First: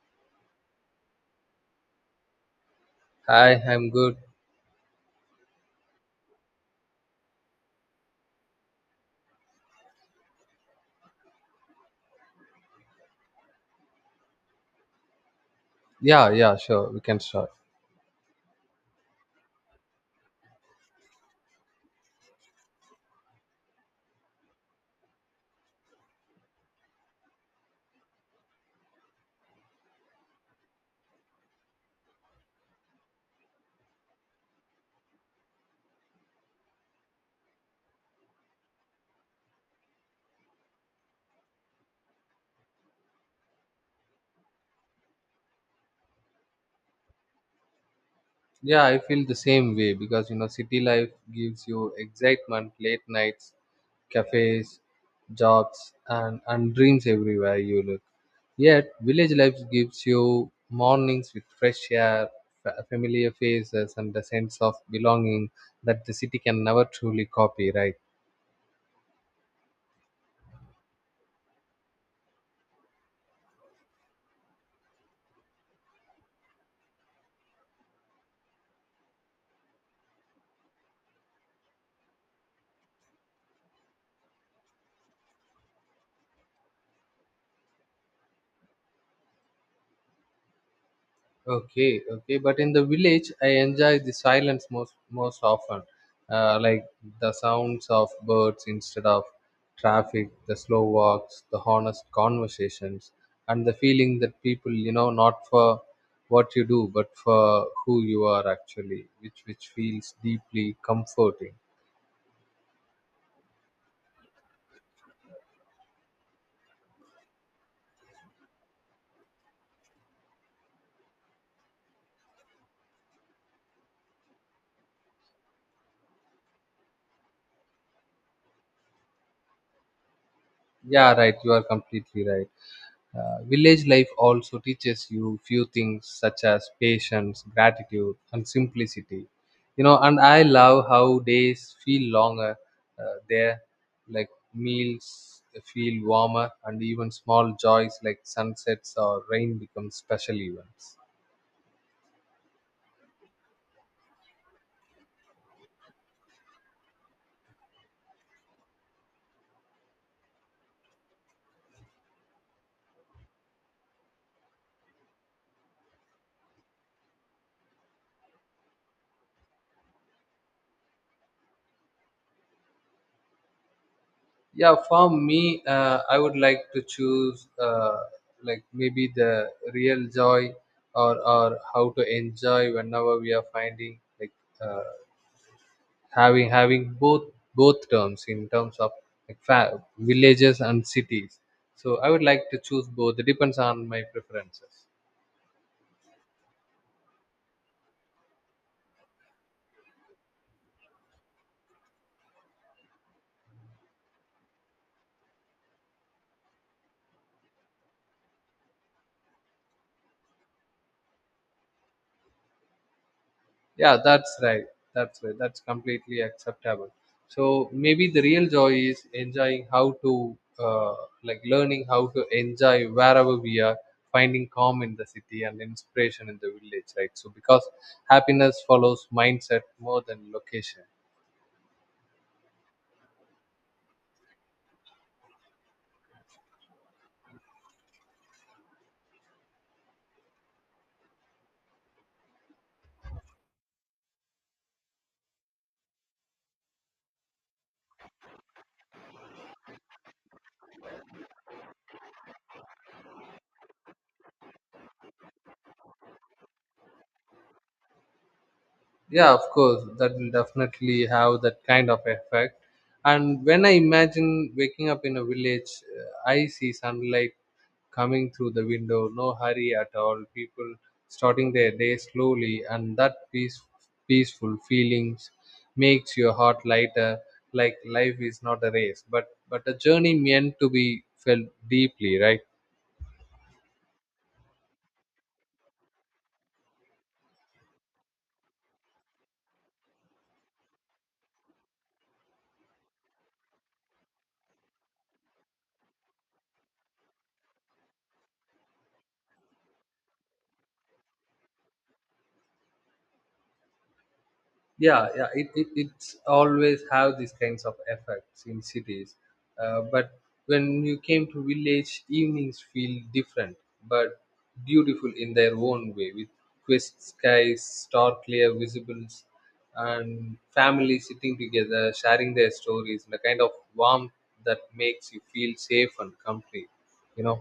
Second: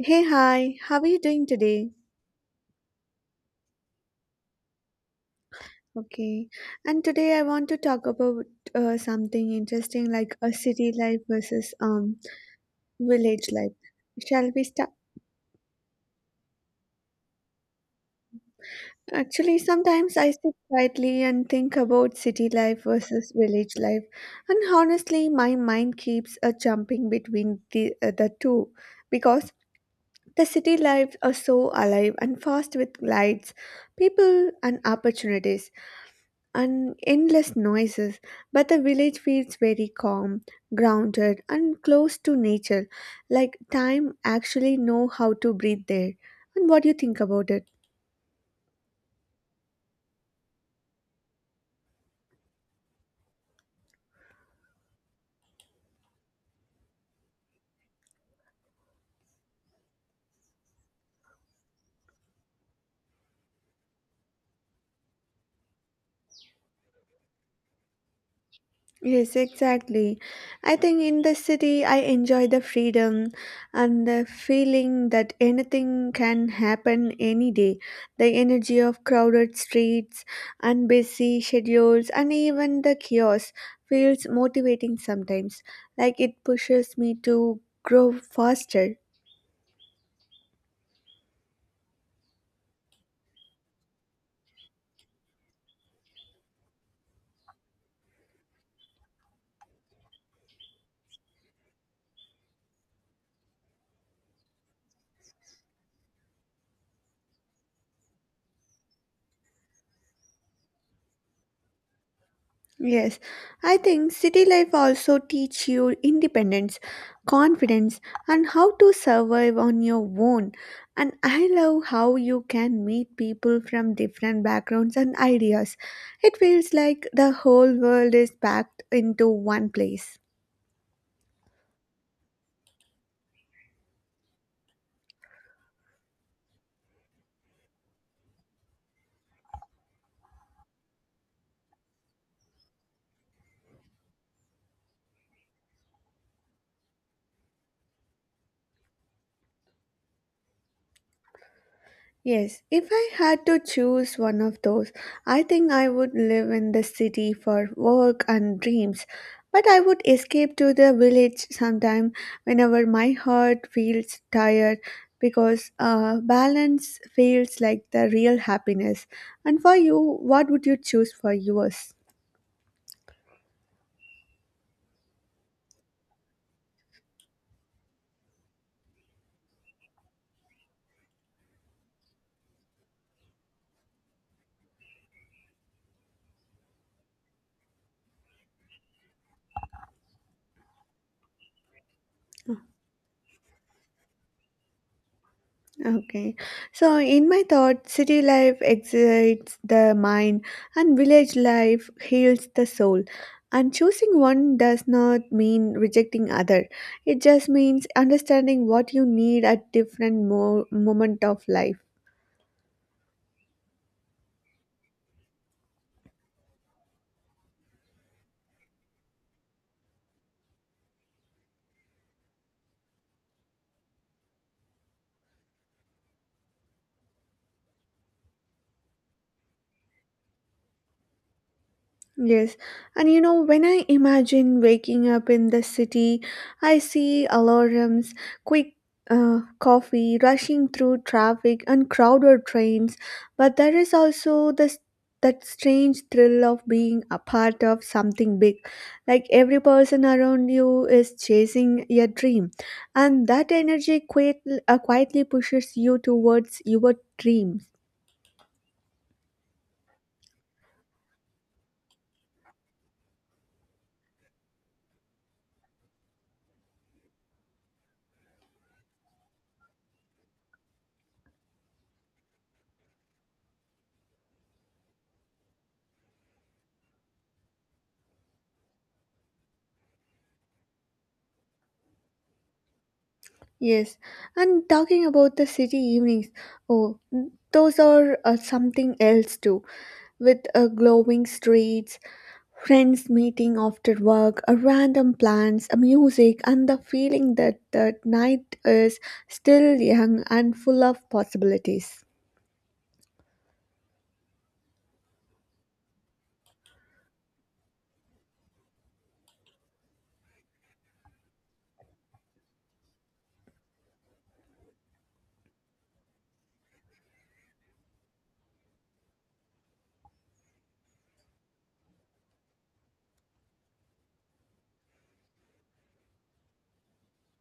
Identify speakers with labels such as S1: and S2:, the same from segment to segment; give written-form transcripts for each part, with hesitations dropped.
S1: Hey, hi, how are you doing today?
S2: Hi, I'm good.
S1: Okay, and today I want to talk about something interesting like a city life versus village life. Shall we start?
S2: Yeah, yeah, sure. We can start.
S1: Actually, sometimes I sit quietly and think about city life versus village life, and honestly, my mind keeps jumping between the two because the city lives are so alive and fast with lights, people, and opportunities and endless noises, but the village feels very calm, grounded, and close to nature, like time actually know how to breathe there. And what do you think about it?
S2: Yeah, I feel the same way because you know, city life gives you excitement, late nights, cafes, jobs, and dreams everywhere you look. Yet, village life gives you mornings with fresh air, familiar faces, and the sense of belonging that the city can never truly copy, right?
S1: Yes, exactly. I think in the city, I enjoy the freedom and the feeling that anything can happen any day. The energy of crowded streets and busy schedules, and even the chaos, feels motivating sometimes. Like it pushes me to grow faster.
S2: Okay, okay. But in the village, I enjoy the silence most often, like the sounds of birds instead of traffic, the slow walks, the honest conversations, and the feeling that people, you know, not for what you do, but for who you are actually, which feels deeply comforting.
S1: Yes, I think city life also teach you independence, confidence, and how to survive on your own. And I love how you can meet people from different backgrounds and ideas. It feels like the whole world is packed into one place.
S2: Yeah, right. You are completely right. Village life also teaches you few things such as patience, gratitude, and simplicity. You know, and I love how days feel longer there, like meals feel warmer, and even small joys like sunsets or rain become special events.
S1: Yes, if I had to choose one of those, I think I would live in the city for work and dreams. But I would escape to the village sometime whenever my heart feels tired because balance feels like the real happiness. And for you, what would you choose for yours?
S2: Yeah, for me, I would like to choose like maybe the real joy or how to enjoy whenever we are finding like. Uh, having both both terms in terms of like villages and cities, so I would like to choose both. It depends on my preferences.
S1: Okay. So, in my thought, city life excites the mind and village life heals the soul. And choosing one does not mean rejecting other. It just means understanding what you need at different moment of life.
S2: Yeah, that's right. That's right, that's completely acceptable. So maybe the real joy is enjoying how to like learning how to enjoy wherever we are, finding calm in the city and inspiration in the village, right? So because happiness follows mindset more than location.
S1: Yes, and you know, when I imagine waking up in the city, I see alarms, quick coffee, rushing through traffic, and crowded trains. But there is also this that strange thrill of being a part of something big, like every person around you is chasing your dream, and that energy quietly pushes you towards your dreams.
S2: Yeah, of course that will definitely have that kind of effect. And when I imagine waking up in a village, I see sunlight coming through the window, no hurry at all, people starting their day slowly, and that peaceful feelings makes your heart lighter, like life is not a race but a journey meant to be felt deeply, right?
S1: Yes, and talking about the city evenings, oh, those are something else too, with glowing streets, friends meeting after work, random plans, music, and the feeling that the night is still young and full of possibilities.
S2: Yeah, yeah, it's always have these kinds of effects in cities. But when you came to village, evenings feel different but beautiful in their own way, with crisp skies, star clear visibles, and families sitting together sharing their stories, and a kind of warmth that makes you feel safe and complete, you know.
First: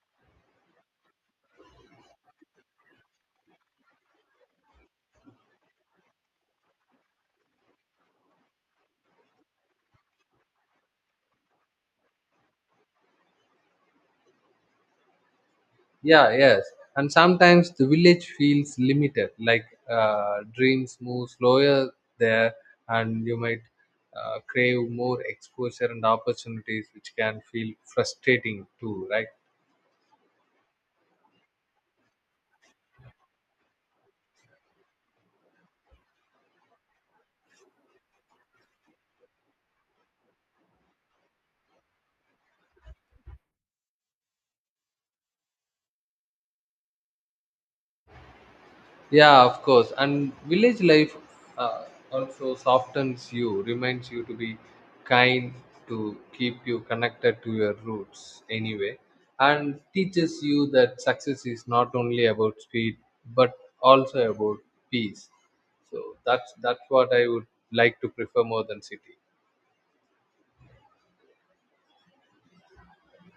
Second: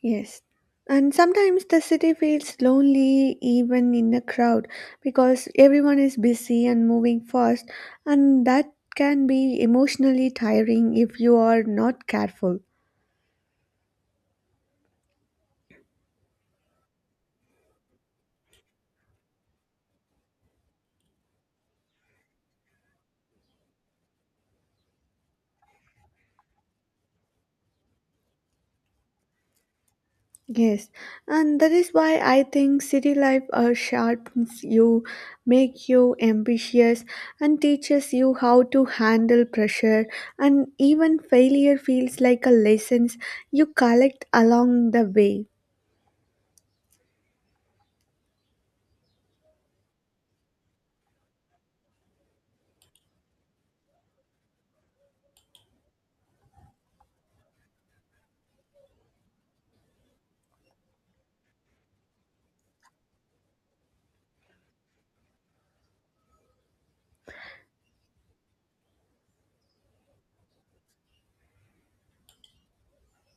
S1: Yes. And sometimes the city feels lonely even in a crowd because everyone is busy and moving fast, and that can be emotionally tiring if you are not careful.
S2: Yeah, yes. And sometimes the village feels limited, like dreams move slower there, and you might crave more exposure and opportunities, which can feel frustrating too, right?
S1: Yes, and that is why I think city life sharpens you, make you ambitious, and teaches you how to handle pressure. And even failure feels like a lessons you collect along the way.
S2: Yeah, of course. And village life uh, also softens you, reminds you to be kind, to keep you connected to your roots anyway, and teaches you that success is not only about speed but also about peace. So that's what I would like to prefer more than city.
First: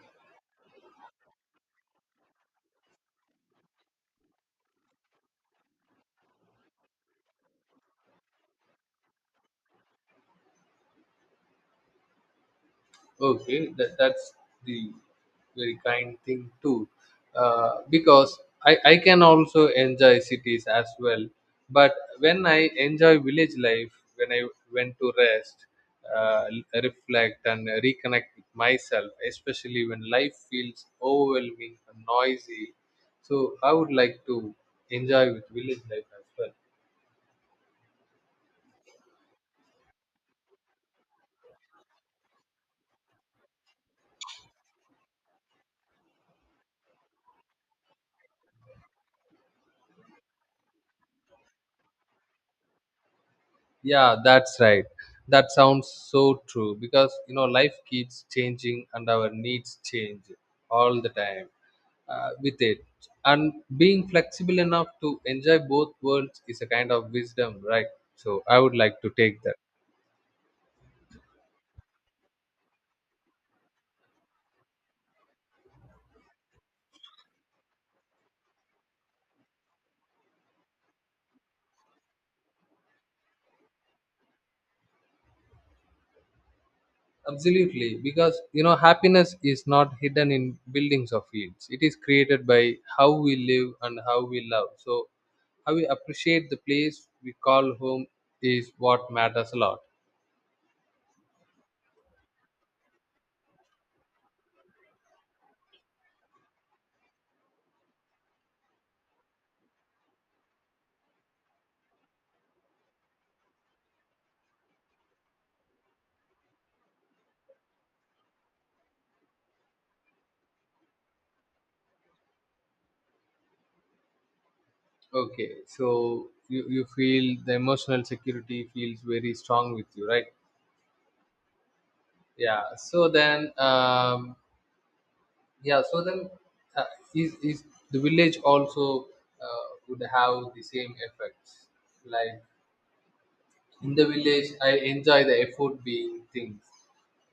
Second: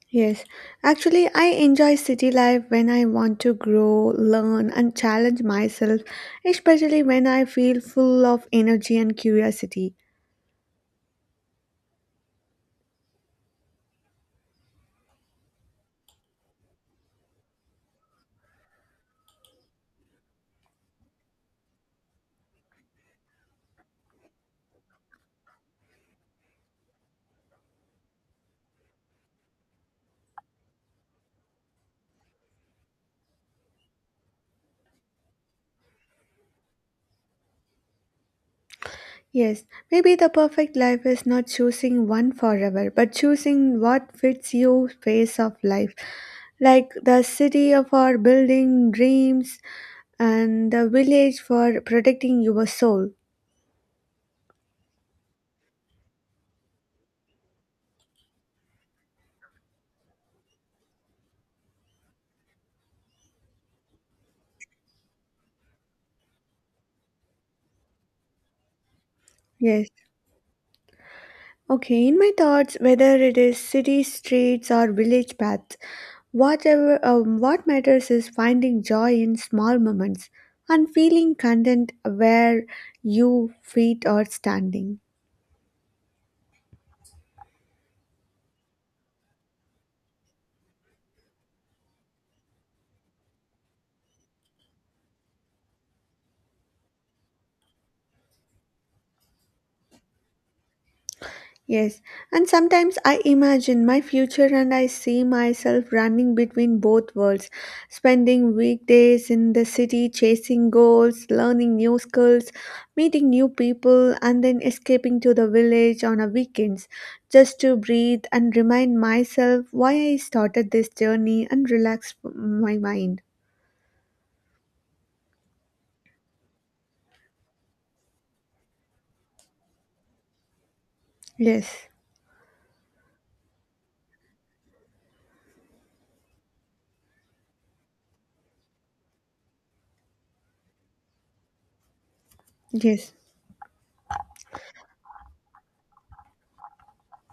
S1: Yes, actually, I enjoy city life when I want to grow, learn, and challenge myself, especially when I feel full of energy and curiosity.
S2: Okay, that's the very kind thing too, because I can also enjoy cities as well. But when I enjoy village life, when I went to rest, uh, reflect, and reconnect with myself, especially when life feels overwhelming and noisy, so I would like to enjoy with village life as well.
S1: Yes, maybe the perfect life is not choosing one forever, but choosing what fits you phase of life. Like the city of our building dreams and the village for protecting your soul.
S2: Yeah, that's right. That sounds so true because you know life keeps changing and our needs change all the time with it. And being flexible enough to enjoy both worlds is a kind of wisdom, right? So I would like to take that.
S1: Yes. Okay, in my thoughts, whether it is city streets or village paths, whatever what matters is finding joy in small moments and feeling content where you feet are standing.
S2: Absolutely, because you know happiness is not hidden in buildings or fields. It is created by how we live and how we love. So how we appreciate the place we call home is what matters a lot.
S1: Yes, and sometimes I imagine my future and I see myself running between both worlds, spending weekdays in the city chasing goals, learning new skills, meeting new people, and then escaping to the village on a weekends just to breathe and remind myself why I started this journey and relax my mind.
S2: Okay, so you feel the emotional security feels very strong with you, right?
S1: Yes,
S2: Yeah. So then, yeah. So then, uh, is the village also would have the same effects? Like
S1: yes.
S2: in the village, I enjoy the effort being things,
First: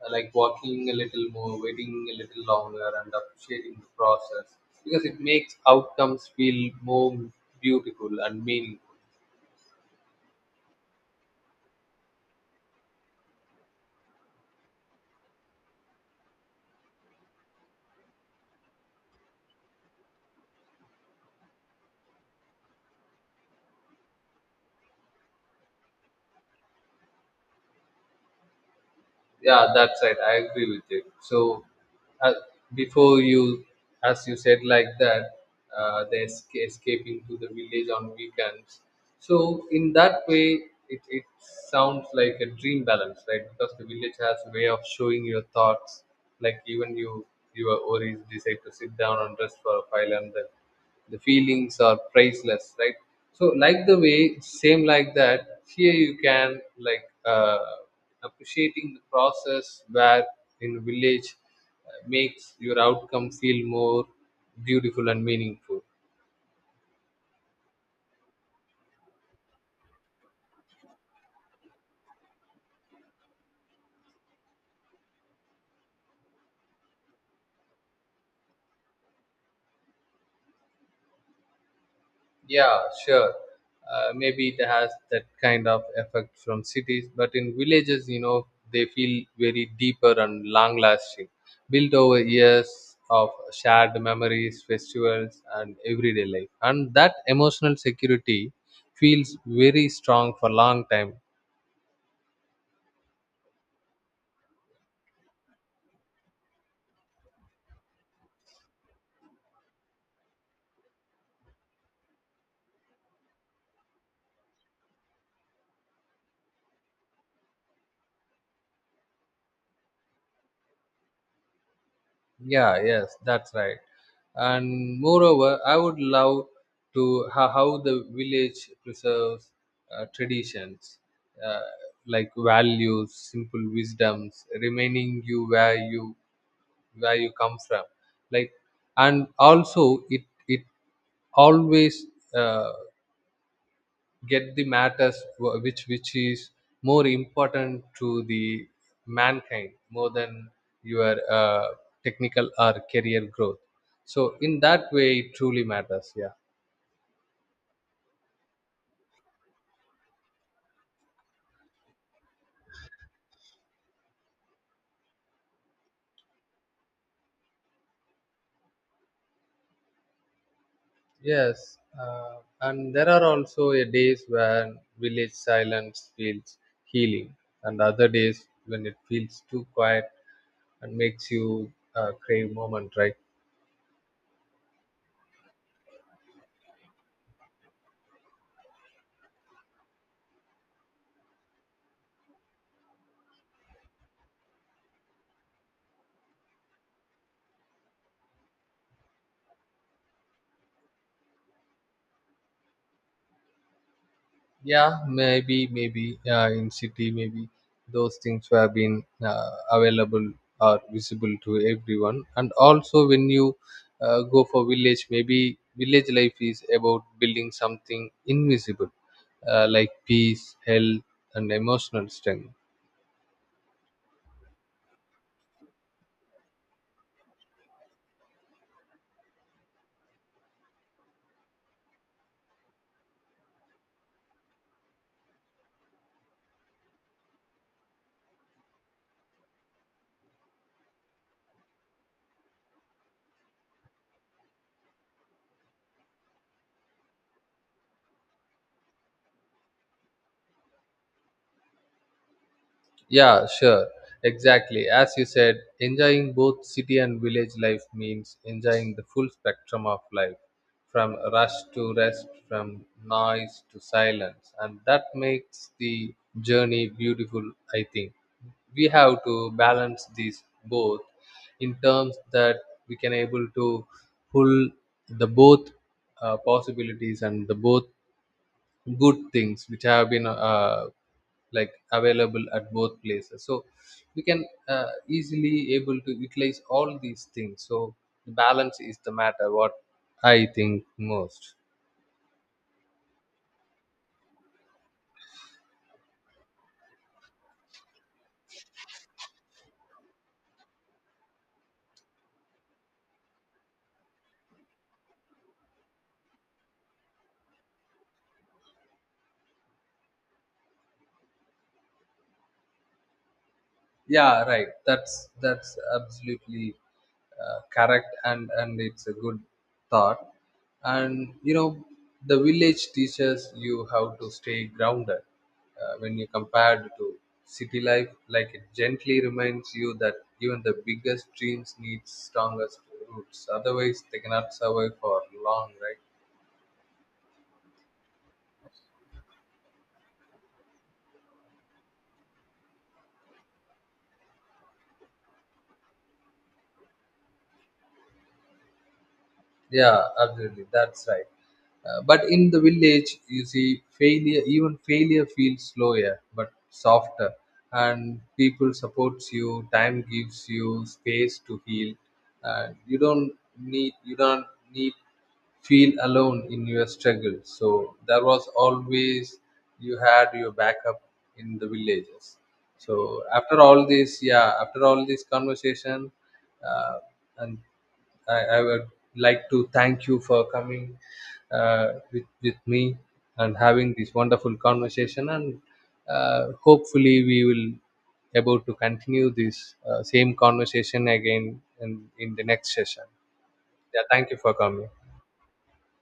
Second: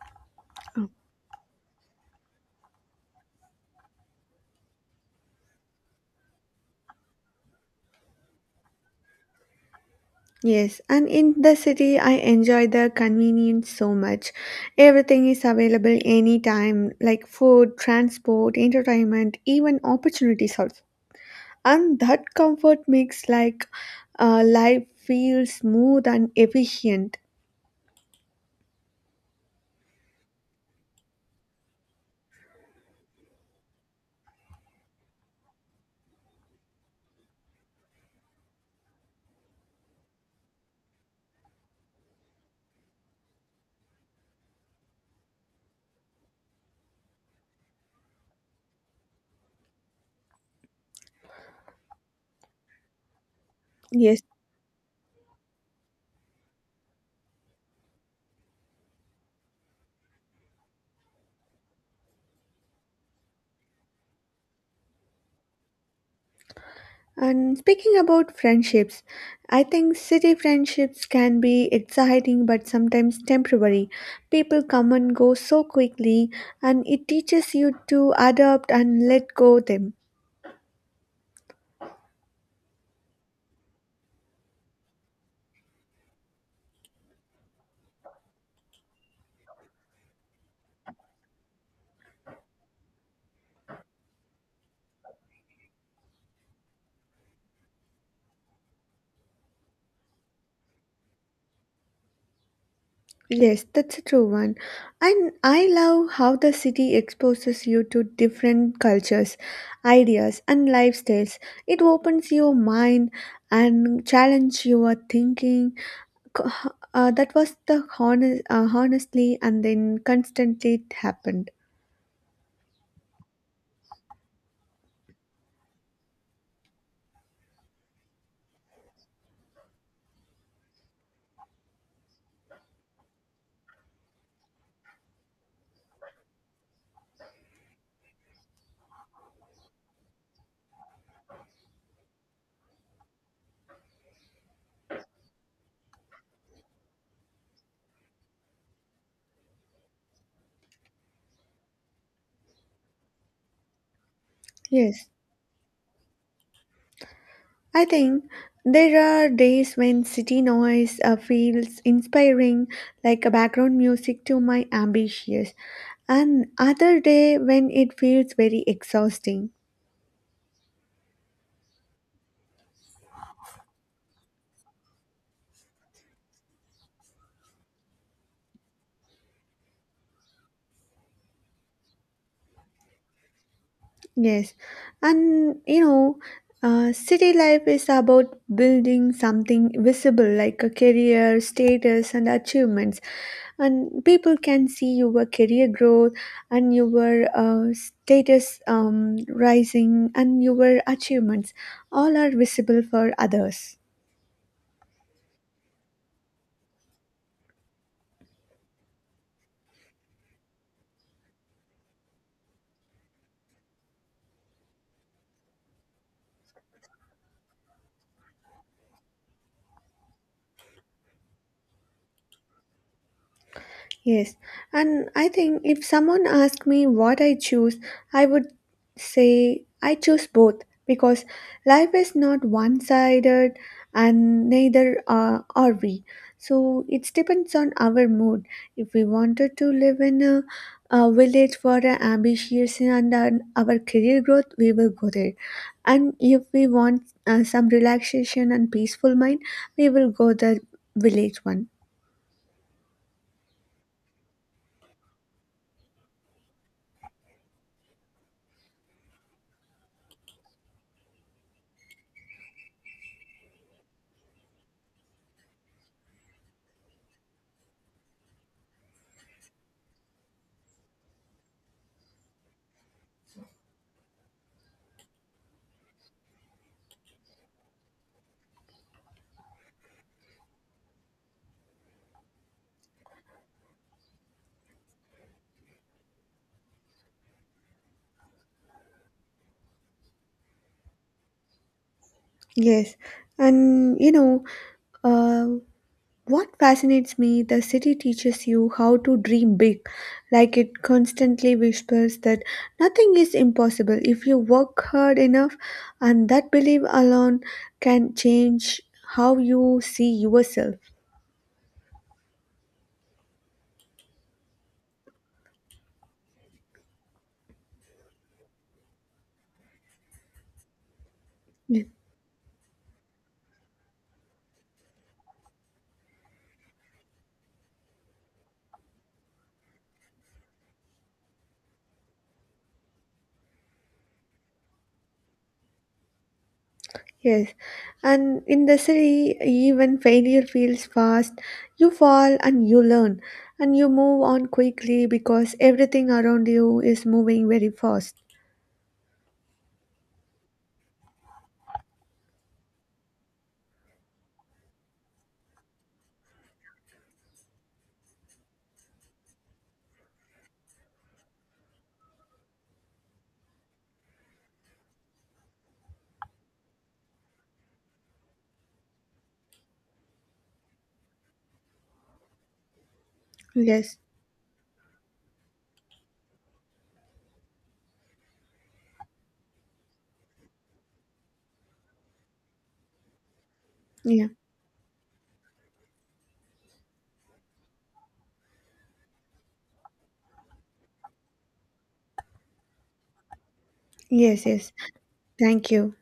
S2: like walking a little more, waiting a little longer, and appreciating the process because it makes outcomes feel more beautiful and meaningful.
S1: Yes, and in the city, I enjoy the convenience so much. Everything is available anytime, like food, transport, entertainment, even opportunities also. And that comfort makes like life feel smooth and efficient.
S2: Yeah, that's right. I agree with you. So uh, before you, as you said like that, escaping to the village on weekends, so in that way it sounds like a dream balance, right? Because the village has a way of showing your thoughts, like even you, your worries decide to sit down and rest for a while, and then the feelings are priceless, right? So like the way
S1: Yes.
S2: same like that, here you can like uh. Appreciating the process where in village makes your outcome feel more beautiful and meaningful.
S1: And speaking about friendships, I think city friendships can be exciting but sometimes temporary. People come and go so quickly, and it teaches you to adapt and let go them.
S2: Yeah, sure. Maybe it has that kind of effect from cities, but in villages, you know, they feel very deeper and long lasting, built over years of shared memories, festivals, and everyday life. And that emotional security feels very strong for long time.
S1: Yes, that's a true one. And I love how the city exposes you to different cultures, ideas, and lifestyles. It opens your mind and challenge your thinking. Co- that was the honestly and then constantly it happened.
S2: Yeah, yes, that's right. And moreover, I would love to how the village preserves traditions, uh, like values, simple wisdoms, remaining you where you where you come from, like. And also it always uh, get the matters which is more important to the mankind more than your technical or career growth, so in that
S1: Yes.
S2: way it truly matters. Yeah,
S1: I think there are days when city noise feels inspiring, like a background music to my ambitions, and other day when it feels very exhausting.
S2: yes. And there are also a days when village silence feels healing, and other days when it feels too quiet and makes you crave moment, right?
S1: Yes, and you know, city life is about building something visible like a career, status, and achievements. And people can see your career growth and your status rising and your achievements. All are visible for others.
S2: Yeah, maybe in city, maybe those things have been available or visible to everyone. And also when you go for village, maybe village life is about building something invisible, like peace, health, and emotional strength.
S1: Yes, and I think if someone asked me what I choose, I would say I choose both because life is not one sided and neither are we. So it depends on our mood. If we wanted to live in a village for our ambitious and our career growth, we will go there. And if we want some relaxation and peaceful mind, we will go the village one.
S2: Yeah, sure. Exactly. As you said, enjoying both city and village life means enjoying the full spectrum of life, from rush to rest, from noise to silence. And that makes the journey beautiful, I think. We have to balance these both in terms that we can able to pull the both possibilities and the both good things which have been like available at both places, so we can easily able to utilize all these things, so the balance is the matter what I think most.
S1: Yes, and you know, uh, what fascinates me, the city teaches you how to dream big. Like it constantly whispers that nothing is impossible if you work hard enough, and that belief alone can change how you see yourself.
S2: Yeah, right, that's absolutely correct. And it's a good thought. And you know
S1: Y-
S2: the village teaches you how to stay grounded when you compared to city life, like it gently reminds you that even the biggest dreams need strongest roots, otherwise they cannot survive for long, right?
S1: Yes, and in the city, even failure feels fast. You fall and you learn, and you move on quickly because everything around you is moving very fast.
S2: Yeah, absolutely, that's right. But in the village you see failure, even failure feels slower but softer, and people supports you, time gives you space to heal, and you don't need feel alone in your struggle. So there was always you had your backup in the villages. So after all
S1: Yes.
S2: this, yeah, after all this conversation, uh, and I would like to thank you for coming with me and having this
S1: Yeah.
S2: wonderful conversation. And hopefully we will able to continue this same conversation again in the next session. Yeah, thank you
S1: Yes,
S2: for
S1: yes.
S2: coming.
S1: Thank you.